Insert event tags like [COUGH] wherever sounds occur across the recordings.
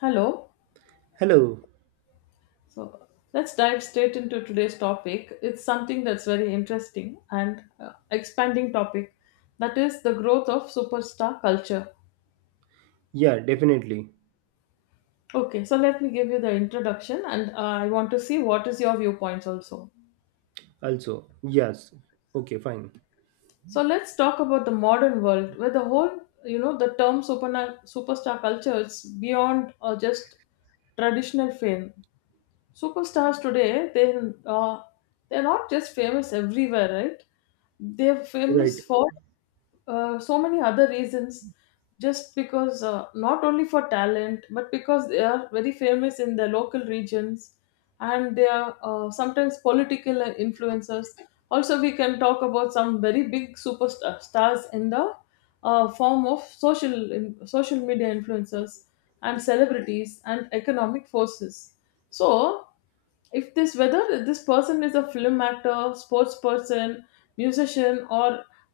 Hello. Hello. So, let's dive straight into today's topic. It's something that's very interesting and expanding topic. That is the growth of superstar culture. Yeah, definitely. Okay, so let me give you the introduction, and I want to see what is your viewpoints also. Also, yes. Okay, fine. So let's talk about the modern world where the whole, you know, the term superstar culture is beyond just traditional fame. Superstars today, they uh, they're not just famous everywhere, right? They're Right, famous for so many other reasons, just because not only for talent, but because they are very famous in their local regions, and they are sometimes political influencers. Also, we can talk about some very big superstars in the form of social media influencers and celebrities and economic forces. So if this, whether this person is a film actor, sports person, musician, or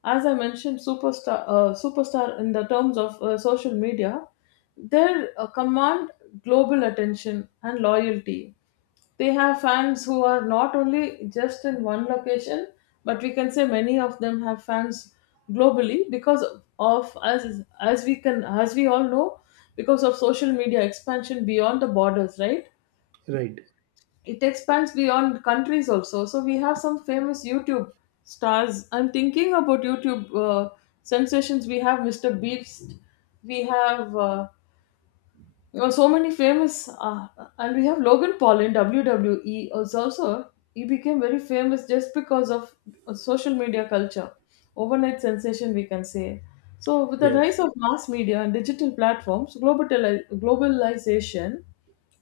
as I mentioned, superstar, superstar in the terms of social media, they command global attention and loyalty. They have fans who are not only just in one location, but we can say many of them have fans globally because of, as we all know, because of social media expansion beyond the borders, right? right. It expands beyond countries also. So we have some famous YouTube stars. I'm thinking about YouTube sensations. We have Mr. Beast, we have so many famous, and we have Logan Paul in WWE is also. He became very famous just because of social media culture, overnight sensation, we can say. So with the Yes. rise of mass media and digital platforms, globalization,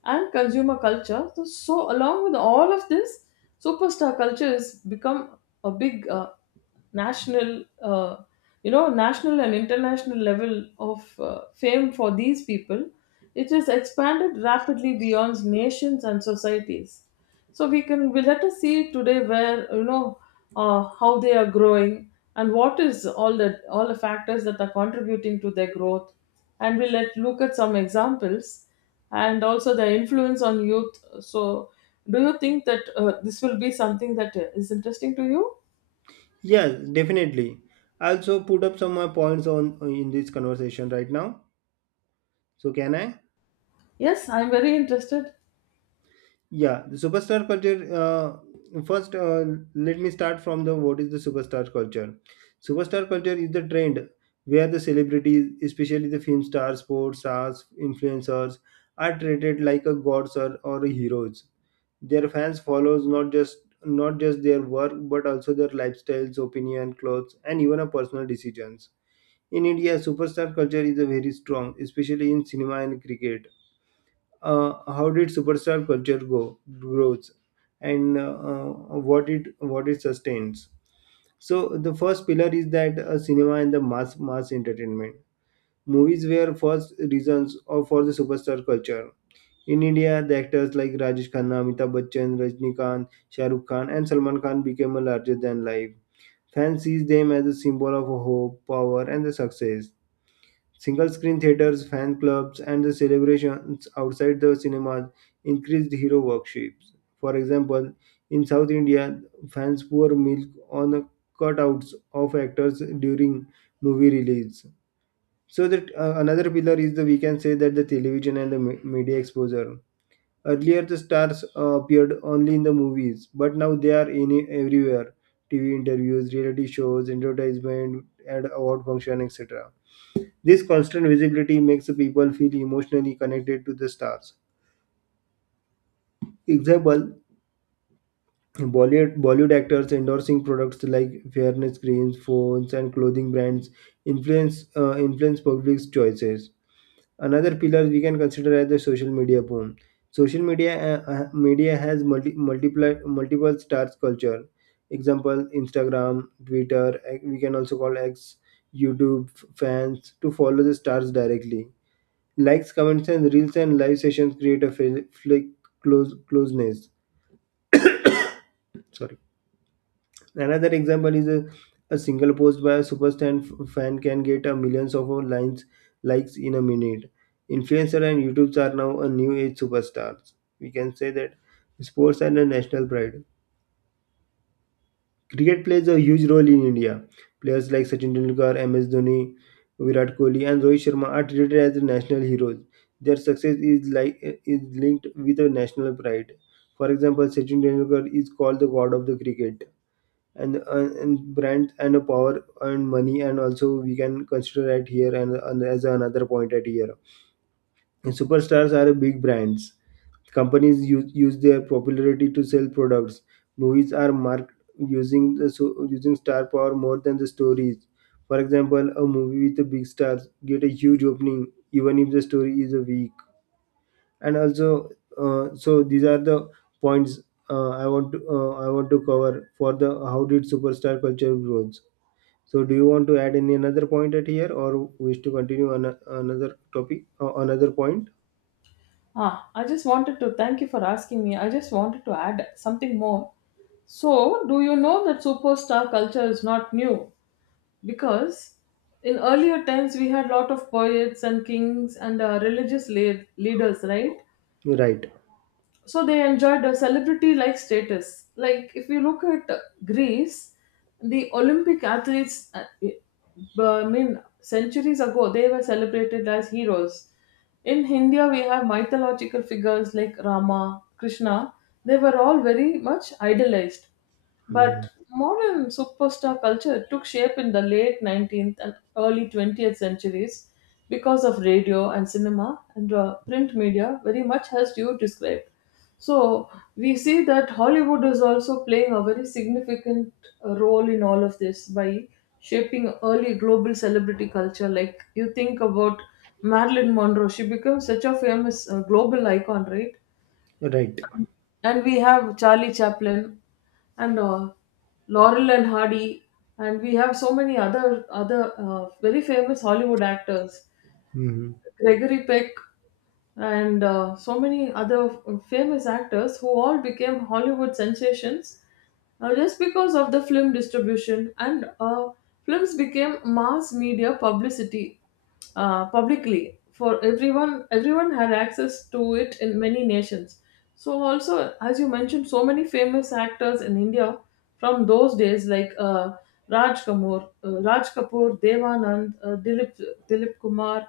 and consumer culture. So, so along with all of this, superstar culture has become a big national, national and international level of fame for these people. It has expanded rapidly beyond nations and societies. So we can we let us see today where, you know, how they are growing and what is all the factors that are contributing to their growth, and we let look at some examples and also the influence on youth. So, do you think that this will be something that is interesting to you? Yes, definitely. I also put up some points on in this conversation right now. So can I? Yes, I'm very interested. Yeah, the superstar culture. First, let me start from the what is the superstar culture. Superstar culture is the trend where the celebrities, especially the film stars, sports stars, influencers, are treated like a gods or heroes. Their fans follows not just their work but also their lifestyles, opinion, clothes, and even a personal decisions. In India, superstar culture is a very strong, especially in cinema and cricket. How did superstar culture go grows, and what it sustains? So the first pillar is that cinema and the mass entertainment. Movies were first reasons or for the superstar culture. In India, the actors like Rajesh Khanna, Amitabh Bachchan, Rajnikant, Shah Rukh Khan, and Salman Khan became a larger than life. Fans see them as a symbol of hope, power, and the success. Single screen theaters, fan clubs, and the celebrations outside the cinemas increased hero worships. For example, in South India, fans pour milk on cutouts of actors during movie release. So that, another pillar is the we can say that the television and the media exposure. Earlier, the stars appeared only in the movies, but now they are in everywhere: TV interviews, reality shows, advertisement, and award function, etc. This constant visibility makes the people feel emotionally connected to the stars. Example: Bollywood actors endorsing products like fairness creams, phones, and clothing brands influence public's choices. Another pillar we can consider as the social media boom. Social media has multiple stars culture. Example: Instagram, Twitter, we can also call X, YouTube fans to follow the stars directly. Likes, comments, and reels and live sessions create a feel, feel closeness. Sorry. Another example is a single post by a superstar fan can get a millions of lines likes in a minute. Influencer and YouTubes are now a new age superstars. We can say that sports and a national pride. Cricket plays a huge role in India. Players like Sachin Tendulkar, MS Dhoni, Virat Kohli, and Rohit Sharma are treated as national heroes. Their success is linked with a national pride. For example, Sachin Tendulkar is called the god of the cricket, and brand and a power and money. And also we can consider at here, and as another point at here, and superstars are big brands. Companies use their popularity to sell products. Movies are marked using star power more than the stories. For example, a movie with a big star get a huge opening even if the story is a weak. And also, so these are the points I want to cover for the how did superstar culture grows. So, do you want to add any another point at here, or wish to continue on another topic, another point? Ah, I just wanted to thank you for asking me. I just wanted to add something more. So, do you know that superstar culture is not new? Because in earlier times we had lot of poets and kings and religious leaders, right? Right. So they enjoyed a celebrity like status. Like if you look at, Greece, the Olympic athletes, I mean, centuries ago, they were celebrated as heroes. In India we have mythological figures like Rama, Krishna. They were all very much idolized. But Mhm. modern superstar culture took shape in the late 19th and early 20th centuries because of radio and cinema and print media, very much as you described. So we see that Hollywood is also playing a very significant role in all of this by shaping early global celebrity culture. Like, you think about Marilyn Monroe. She becomes such a famous global icon, right? Right. And we have Charlie Chaplin and Laurel and Hardy, and we have so many other very famous Hollywood actors. Mhm. Gregory Peck, and so many other famous actors who all became Hollywood sensations just because of the film distribution and films became mass media publicity, publicly for everyone. Everyone had access to it in many nations. So also, as you mentioned, so many famous actors in India from those days, like Raj Kapoor, Devanand, Dilip Kumar,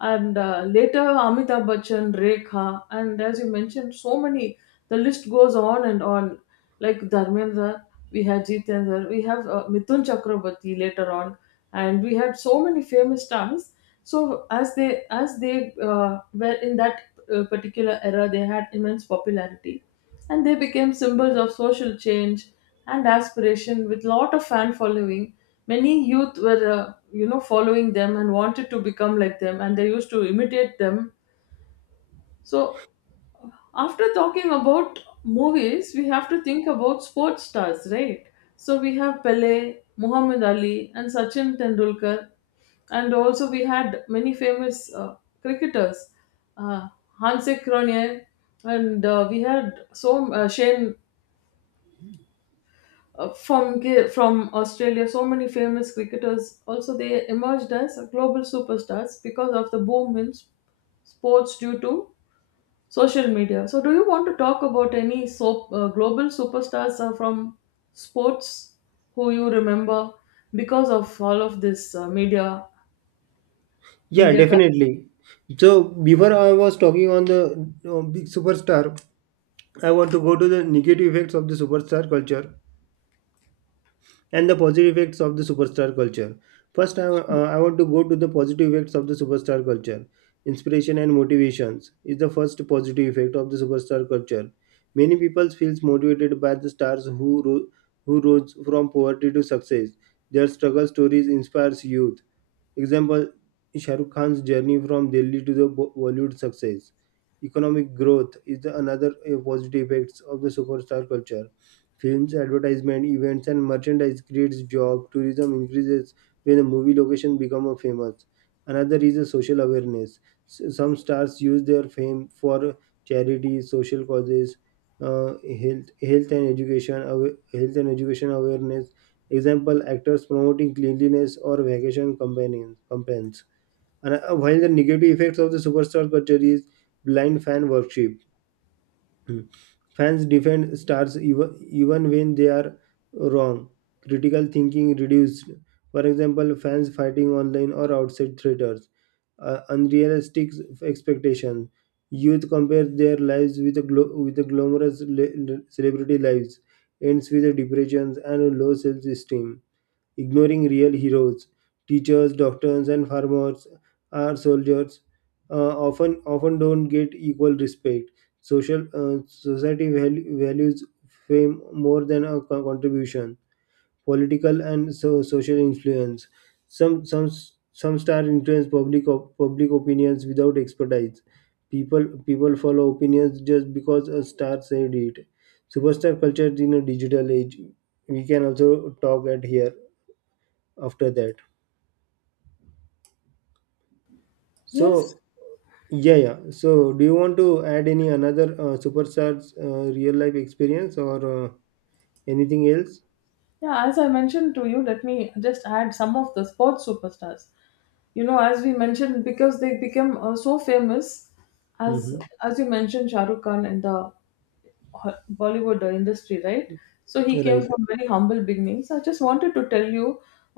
and later Amitabh Bachchan, Rekha, and as you mentioned, so many. The list goes on and on. Like Dharmendra, we had Jitendra, we have Mithun Chakraborty later on, and we had so many famous stars. So as they were in that particular era, they had immense popularity, and they became symbols of social change and aspiration with lot of fan following. Many youth were, following them and wanted to become like them, and they used to imitate them. So, after talking about movies, we have to think about sports stars, right? So we have Pele, Muhammad Ali, and Sachin Tendulkar, and also we had many famous cricketers, uh, Hansi Cronje, and we had so, Shane, from Australia. So many famous cricketers also, they emerged as global superstars because of the boom in sports due to social media. So, do you want to talk about any, so global superstars from sports who you remember because of all of this Yeah, media definitely. So, before I was talking on the big superstar, I want to go to the negative effects of the superstar culture, and the positive effects of the superstar culture. First, I want to go to the positive effects of the superstar culture. Inspiration and motivations is the first positive effect of the superstar culture. Many people feels motivated by the stars who rose from poverty to success. Their struggle stories inspires youth. Example: Shah Rukh Khan's journey from Delhi to the Bollywood success. Economic growth is the another positive effects of the superstar culture. Films, advertisement, events, and merchandise creates job. Tourism increases when a movie location becomes famous. Another is a social awareness. Some stars use their fame for charity, social causes, uh, health and education awareness. Example: actors promoting cleanliness or vacation companions, campaigns. And while the negative effects of the superstar culture is blind fan worship. Hmm. Fans defend stars even when they are wrong. Critical thinking reduced. For example, fans fighting online or outside theaters. Unrealistic expectations. Youth compares their lives with the glamorous celebrity lives, ends with a depressions and a low self-esteem. Ignoring real heroes: teachers, doctors, and farmers, our soldiers often don't get equal respect. Social uh, society values fame more than a contribution. Political and social influence: some some some stars influence public opinions without expertise. People follow opinions just because a star said it. Superstar culture in a digital age, we can also talk at here after that. Yes, So yeah, yeah. So do you want to add any another superstars real life experience or anything else? yeah. As I mentioned to you, let me just add some of the sports superstars. You know, as we mentioned, because they became so famous, as Hmm. as you mentioned, Shah Rukh Khan in the Bollywood industry, right? So he came Right. from very humble beginnings. I just wanted to tell you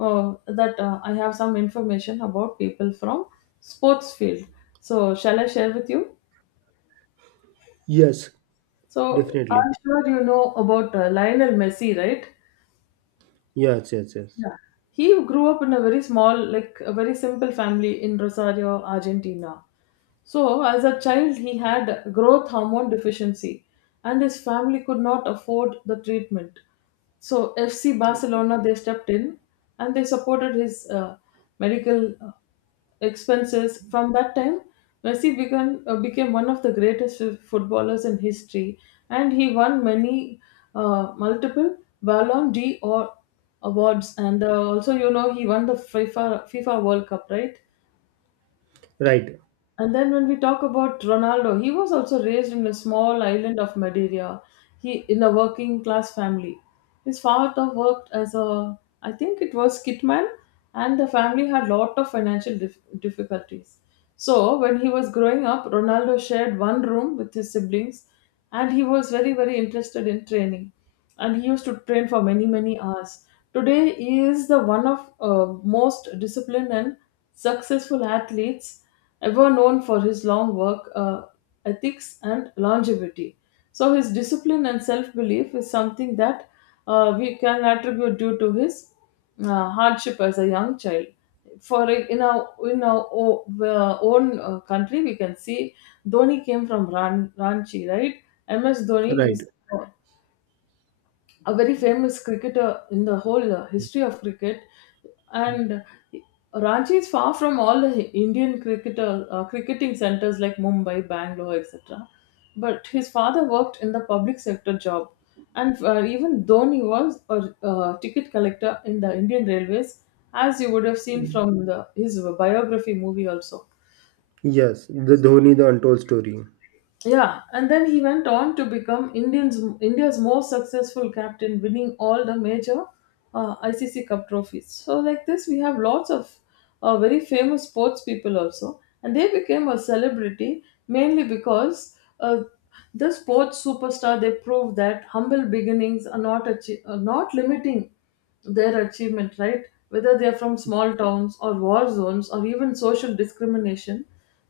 that I have some information about people from sports field. So shall I share with you? Yes, So definitely. I'm sure you know about, Lionel Messi, right? Yes, yes, yes. Yeah, he grew up in a very small, like a very simple family in Rosario, Argentina. So, as a child, he had growth hormone deficiency, and his family could not afford the treatment. So FC Barcelona, they stepped in and they supported his medical expenses. From that time, Messi became one of the greatest footballers in history, and he won many, multiple Ballon d'Or awards. And also, you know, he won the FIFA World Cup, right? Right, And then when we talk about Ronaldo, he was also raised in a small island of Madeira. He in a working class family. His father worked as a, I think it was kitman, and the family had lot of financial difficulties. So when he was growing up, Ronaldo shared one room with his siblings, and he was very very interested in training, and he used to train for many many hours. Today he is the one of, uh, most disciplined and successful athletes ever, known for his long work, ethics and longevity. So his discipline and self belief is something that we can attribute due to his hardship as a young child. For it- in our o- own country, we can see Dhoni came from Ranchi, right? MS Dhoni right. is a very famous cricketer in the whole history of cricket, and Ranchi is far from all the Indian cricketer, cricketing centers like Mumbai, Bangalore, etc. But his father worked in the public sector job, and even Dhoni was a ticket collector in the Indian Railways, as you would have seen from the his biography movie also. Yes, the Dhoni, the untold story. Yeah, and then he went on to become India's most successful captain, winning all the major ICC Cup trophies. So, like this, we have lots of very famous sports people also, and they became a celebrity mainly because the sports superstar, they proved that humble beginnings are not achi- are not limiting their achievement, right? Whether they are from small towns or war zones or even social discrimination,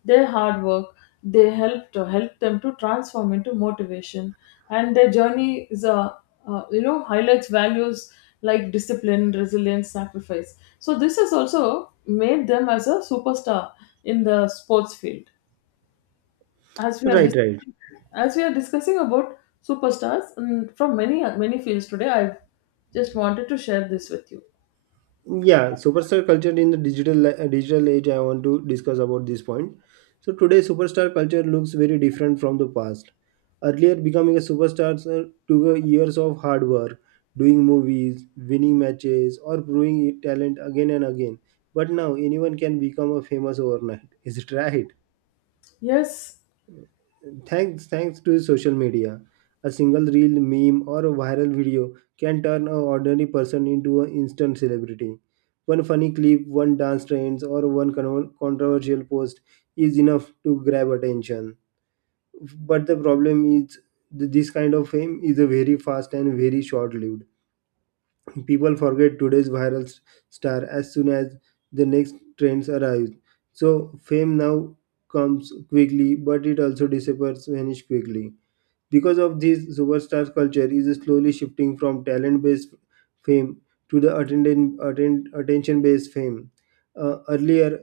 their hard work, they help them to transform into motivation, and their journey is a, you know, highlights values like discipline, resilience, sacrifice. So this has also made them as a superstar in the sports field. As we are Right, dis- right. as we are discussing about superstars, mm, from many many fields today, I've just wanted to share this with you. Yeah, superstar culture in the digital age, I want to discuss about this point. So today superstar culture looks very different from the past. Earlier, becoming a superstar took years of hard work, doing movies, winning matches, or proving talent again and again. But now anyone can become a famous overnight [LAUGHS] is it right? Yes, Thanks to social media, a single reel, meme, or a viral video can turn an ordinary person into an instant celebrity. One funny clip, one dance trends, or one controversial post is enough to grab attention. But the problem is this kind of fame is a very fast and very short-lived. People forget today's viral star as soon as the next trends arrive. So fame now comes quickly, but it also disappears vanish quickly. Because of this, superstar culture is slowly shifting from talent based fame to the attention based fame. Earlier,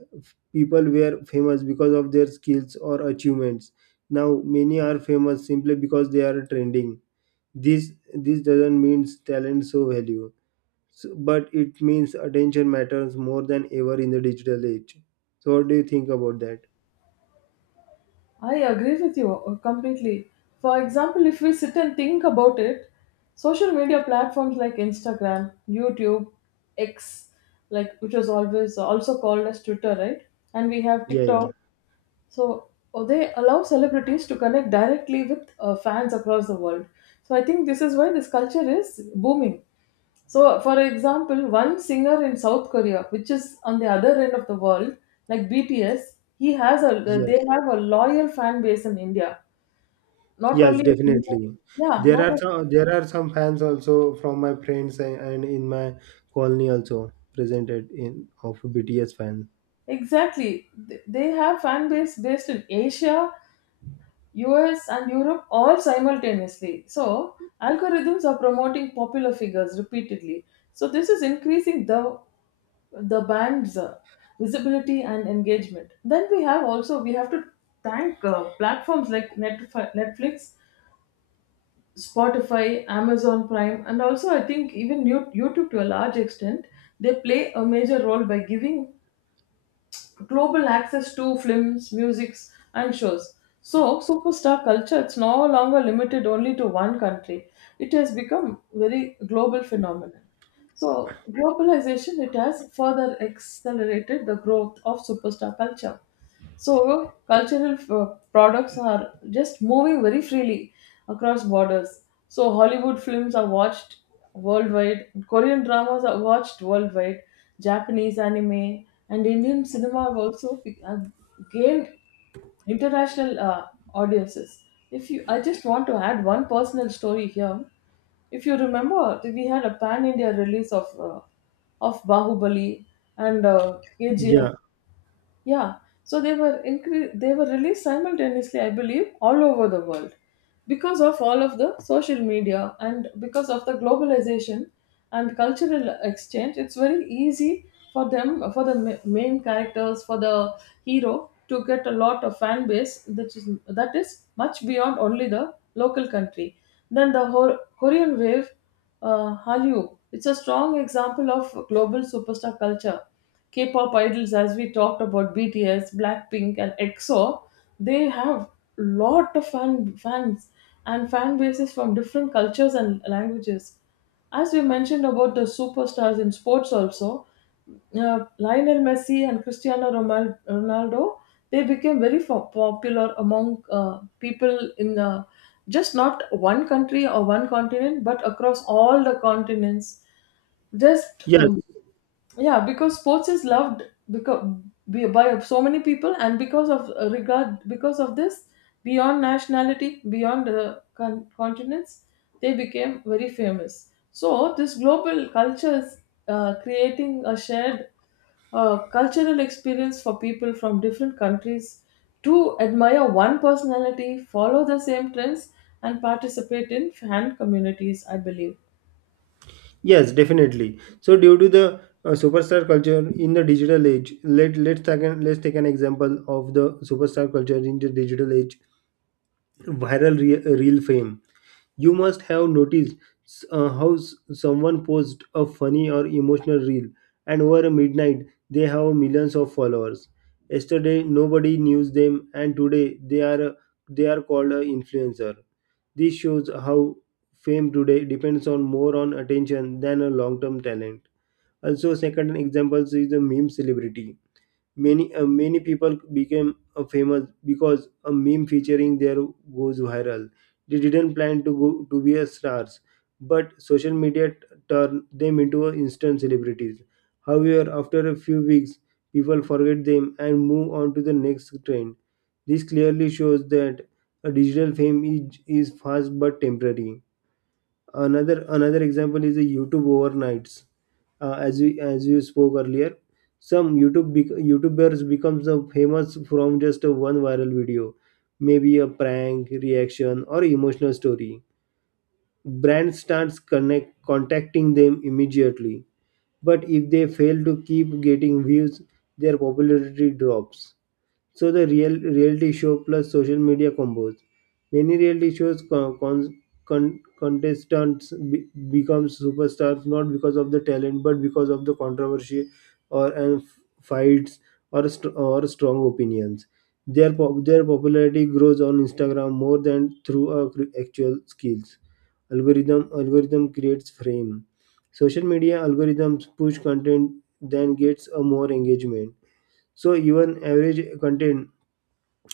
people were famous because of their skills or achievements. Now, many are famous simply because they are trending. This doesn't mean talent so value, so, but it means attention matters more than ever in the digital age. So, what do you think about that? I agree with you completely. For example, if we sit and think about it, social media platforms like Instagram, YouTube, X, like which was always also called as Twitter, right? And we have Yeah, TikTok. So oh, they allow celebrities to connect directly with fans across the world. So I think this is why this culture is booming. So, for example, one singer in South Korea, which is on the other end of the world, like BTS, he has a yeah. they have a loyal fan base in India. Not Yes, only in India, definitely. yeah, There not are o- some, there are some fans also from my friends, and in my colony also, presented in of BTS fan. exactly. They have fan base based in Asia, US, and Europe all simultaneously. So, algorithms are promoting popular figures repeatedly. So, this is increasing the band's, visibility and engagement. Then we have to thank platforms like Netflix, Spotify, Amazon Prime, and also I think even YouTube to a large extent. They play a major role by giving global access to films, musics, and shows. So, superstar culture is no longer limited only to one country. It has become very global phenomenon. So, globalization, it has further accelerated the growth of superstar culture. So, cultural products are just moving very freely across borders. So, Hollywood films are watched worldwide, Korean dramas are watched worldwide, Japanese anime, and Indian cinema have gained international audiences. If you, I just want to add one personal story here. If you remember, we had a pan India release of Bahubali and KGF, Yeah. yeah, so they were released simultaneously, I believe, all over the world because of all of the social media and because of the globalization and cultural exchange. It's very easy for them, for the main characters, for the hero to get a lot of fan base that is much beyond only the local country. Then the Korean wave, Hallyu, it's a strong example of global superstar culture. K pop idols, as we talked about BTS, Blackpink, and EXO, they have lot of fans and fan bases from different cultures and languages. As we mentioned about the superstars in sports also, Lionel Messi and Cristiano Ronaldo, they became very popular among people in just not one country or one continent, but across all the continents. Just Yes. Yeah, because sports is loved because by so many people and because of regard because of this, beyond nationality, beyond the continents, they became very famous. So this global culture is creating a shared cultural experience for people from different countries to admire one personality, follow the same trends, and participate in fan communities, I believe. Yes, definitely. So due to the superstar culture in the digital age, let's take an example of the superstar culture in the digital age. Viral reel fame. You must have noticed how someone posts a funny or emotional reel, and over midnight they have millions of followers. Yesterday nobody knew them, and today they are called an influencer. This shows how fame today depends on more on attention than a long-term talent. Also, second example is the meme celebrity. Many people became famous because a meme featuring their goes viral. They didn't plan to be a stars, but social media turned them into a instant celebrities. However, after a few weeks, people forget them and move on to the next trend. This clearly shows that a digital fame is fast but temporary. Another example is the YouTube overnights. As you spoke earlier, some YouTube YouTubers becomes famous from just one viral video, maybe a prank, reaction, or emotional story. Brand starts connect contacting them immediately, but if they fail to keep getting views, their popularity drops. So the reality show plus social media combos: many reality shows contestants become superstars not because of the talent but because of the controversy or and fights, or strong opinions. Their Their popularity grows on Instagram more than through actual skills. Algorithm creates frame. Social media algorithms push content then gets a more engagement, so even average content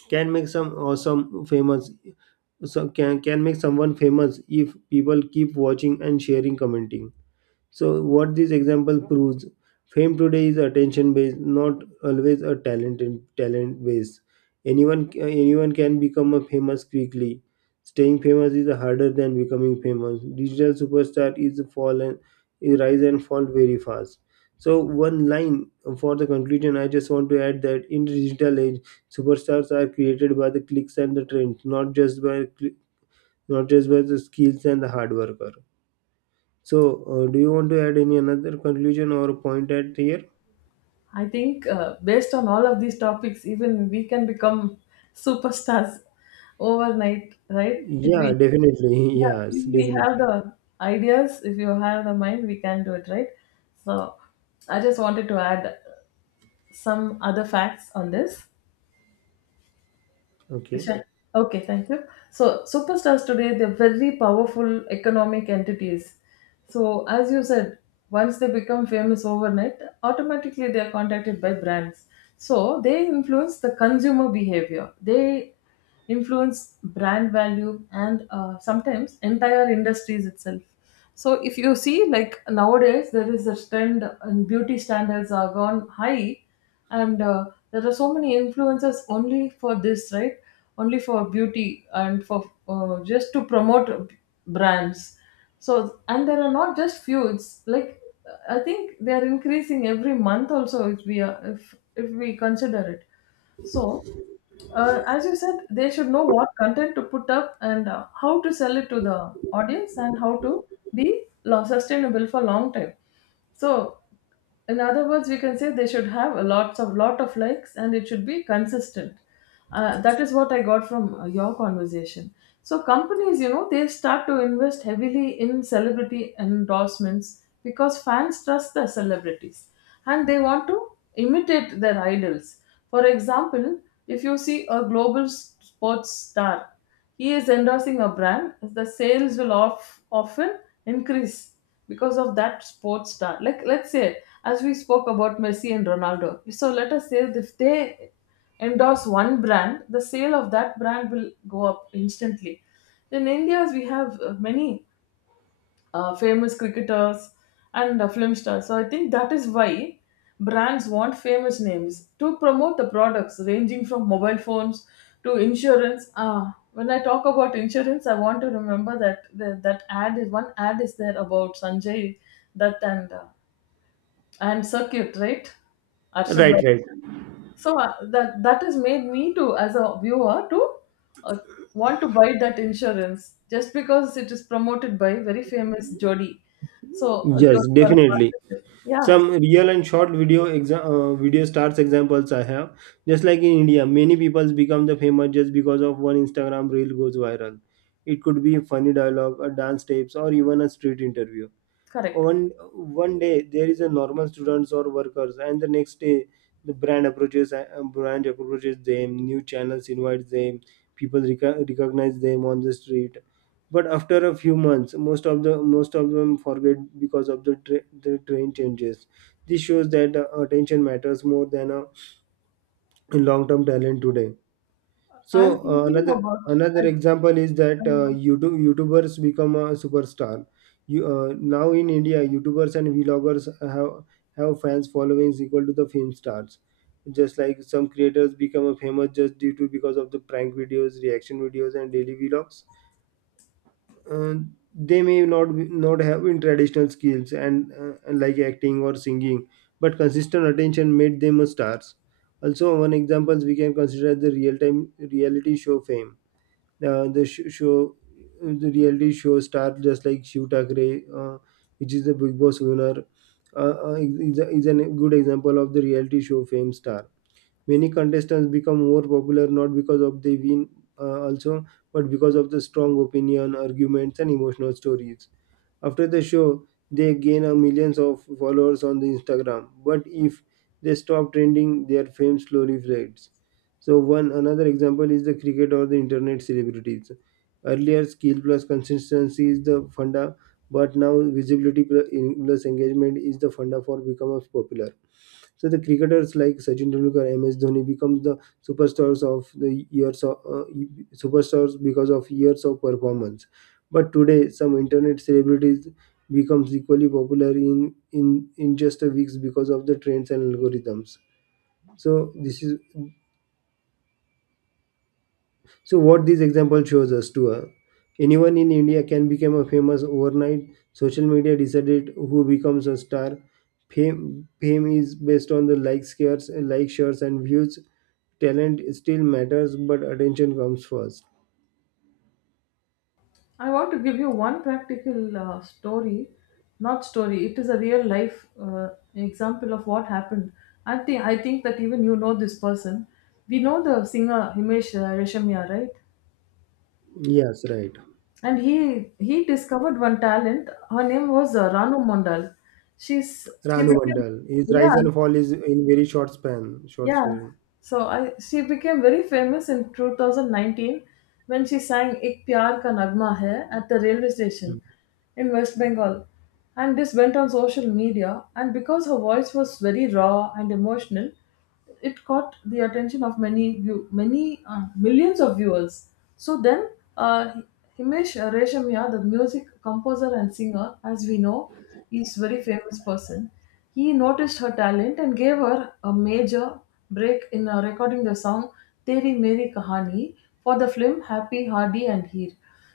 can make some or some famous. So can make someone famous if people keep watching and sharing commenting. So, what this example proves, fame today is attention based, not always a talent and talent based. Anyone can become a famous quickly. Staying famous is harder than becoming famous. Digital superstar is a fall and is rise and fall very fast. So, one line for the conclusion, I just want to add that in the digital age, superstars are created by the clicks and the trends, not just by the skills and the hard worker. So, do you want to add any another conclusion or point at here? I think based on all of these topics, even we can become superstars overnight, right? If Yeah, we definitely. [LAUGHS] Yeah, Yes, if we have definitely. the ideas, if you have the mind, we can do it, right? So I just wanted to add some other facts on this. Okay. Sure. Okay, thank you. So, superstars today, they're very powerful economic entities. So, as you said, once they become famous overnight, automatically they are contacted by brands. So, they influence the consumer behavior. They influence brand value and sometimes entire industries itself. So if you see, like nowadays there is a trend and beauty standards are gone high, and there are so many influencers only for this, right? Only for beauty and for just to promote brands. So, and there are not just few, it's like I think they are increasing every month also, if we are, if we consider it. So as you said, they should know what content to put up and how to sell it to the audience and how to sustainable for long time. So, in other words, we can say they should have a lots of lot of likes and it should be consistent. That is what I got from your conversation. So companies, you know, they start to invest heavily in celebrity endorsements because fans trust the celebrities and they want to imitate their idols. For example, if you see a global sports star, he is endorsing a brand, the sales will often increase because of that sports star. Like let's say, as we spoke about Messi and Ronaldo. So let us say if they endorse one brand, the sale of that brand will go up instantly. In India, we have many famous cricketers and film stars. So I think that is why brands want famous names to promote the products ranging from mobile phones to insurance. Ah, when I talk about insurance, I want to remember that the, that ad is one ad is there about Sanjay Dutt and Circuit, right? Arshad. Right, right. So that has made me to, as a viewer, to uh, want to buy that insurance just because it is promoted by very famous Jodi. So a Yes, Jodi or a definitely. partnership. Yeah, Some real and short video video stars examples I have. Just like in India, many people become the famous just because of one Instagram reel goes viral. It could be funny dialogue, a dance steps, or even a street interview. correct. One day there is a normal students or workers, and the next day the brand approaches them, new channels invite them, people recognize them on the street, but after a few months most of the most of them forget because of the train changes. This shows that attention matters more than a long term talent today. So I'm thinking another about. another I, example is that uh, YouTubers become a superstar. You now in India, YouTubers and vloggers have fans followings equal to the film stars. Just like some creators become a famous just due to because of the prank videos, reaction videos, and daily vlogs. Uh, they may not have in traditional skills and like acting or singing, but consistent attention made them a stars. Also, one examples we can consider the real time reality show fame, uh, the sh- show the reality show star, just like Shiv Thakre, which is the Big Boss winner, is a good example of the reality show fame star. Many contestants become more popular not because of they win also, but because of the strong opinion, arguments, and emotional stories. After the show, they gain a millions of followers on the Instagram. But if they stop trending, their fame slowly fades. So one another example is the cricket or the internet celebrities. Earlier, skill plus consistency is the funda, but now visibility plus engagement is the funda for becomes popular. So the cricketers like Sachin Tendulkar, MS Dhoni become the superstars of the years of uh, superstars because of years of performance. But today, some internet celebrities becomes equally popular in, just a weeks because of the trends and algorithms. So this is so what this example shows us to anyone in India can become a famous overnight. Social media decided who becomes a star. Fame is based on the like shares and views. Talent still matters, but attention comes first. I want to give you one practical story, not story. It is a real life example of what happened. I think that even you know this person. We know the singer Himesh Reshamya, right? Yes, right. And he discovered one talent, her name was Ranu Mondal. she's she Ranu became Mandal. His rise Yeah, and fall is in very short span, short yeah, span. so I she became very famous in 2019 when she sang "Ik Pyar Ka Nagma Hai" at the railway station Hmm. in West Bengal, and this went on social media. And because her voice was very raw and emotional, it caught the attention of many millions of viewers. So then, uh, Himesh Reshamya, the music composer and singer, as we know, is very famous person. He noticed her talent and gave her a major break in recording the song Teri Meri Kahani for the film Happy, Hardy and Heer.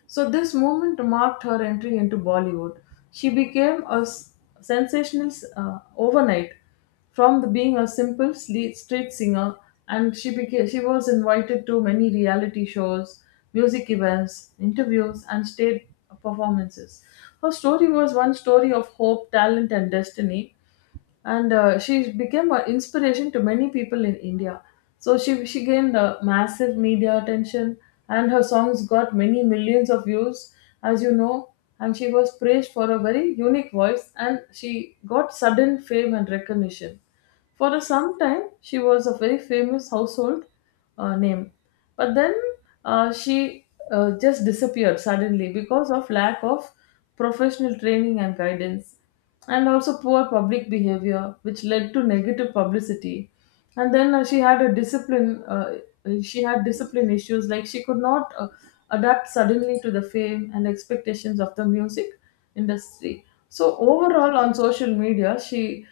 So this moment marked her entry into Bollywood. She became a sensational overnight, from the being a simple street singer. And she was invited to many reality shows, music events, interviews, and stage performances. Her story was one story of hope, talent, and destiny, and she became an inspiration to many people in India. So she gained massive media attention, and her songs got many millions of views, as you know. And she was praised for a very unique voice, and she got sudden fame and recognition. For a some time, she was a very famous household name, but then she just disappeared suddenly because of lack of professional training and guidance, and also poor public behavior, which led to negative publicity. And then she had a discipline. She had discipline issues, like she could not adapt suddenly to the fame and expectations of the music industry. So overall, on social media,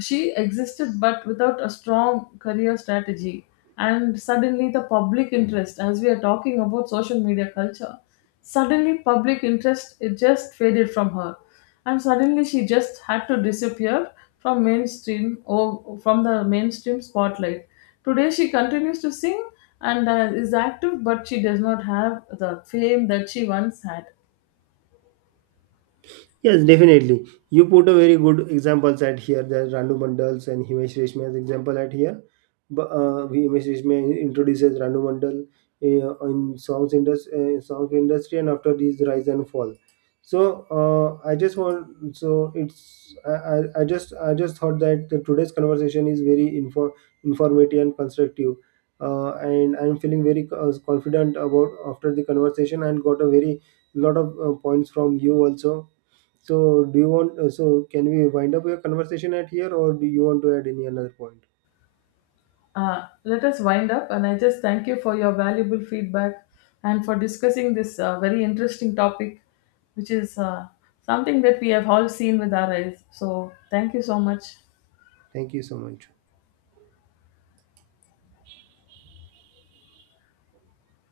she existed, but without a strong career strategy. And suddenly, the public interest, as we are talking about social media culture, suddenly public interest it just faded from her, and suddenly she just had to disappear from mainstream or from the mainstream spotlight. Today, she continues to sing and is active, but she does not have the fame that she once had. Yes, definitely. You put a very good examples at here. There's Randu Mandals and Himesh Reshmiya's example at here. But Himesh Reshmiya introduces Randu Mandal in song industry, and after his rise and fall. So I just want so it's I just thought that today's conversation is very informative and constructive, and I'm feeling very confident about after the conversation, and got a very lot of points from you also. So, do you want? So, can we wind up your conversation at here, or do you want to add any another point? Let us wind up, and I just thank you for your valuable feedback and for discussing this very interesting topic, which is something that we have all seen with our eyes. So, thank you so much. Thank you so much.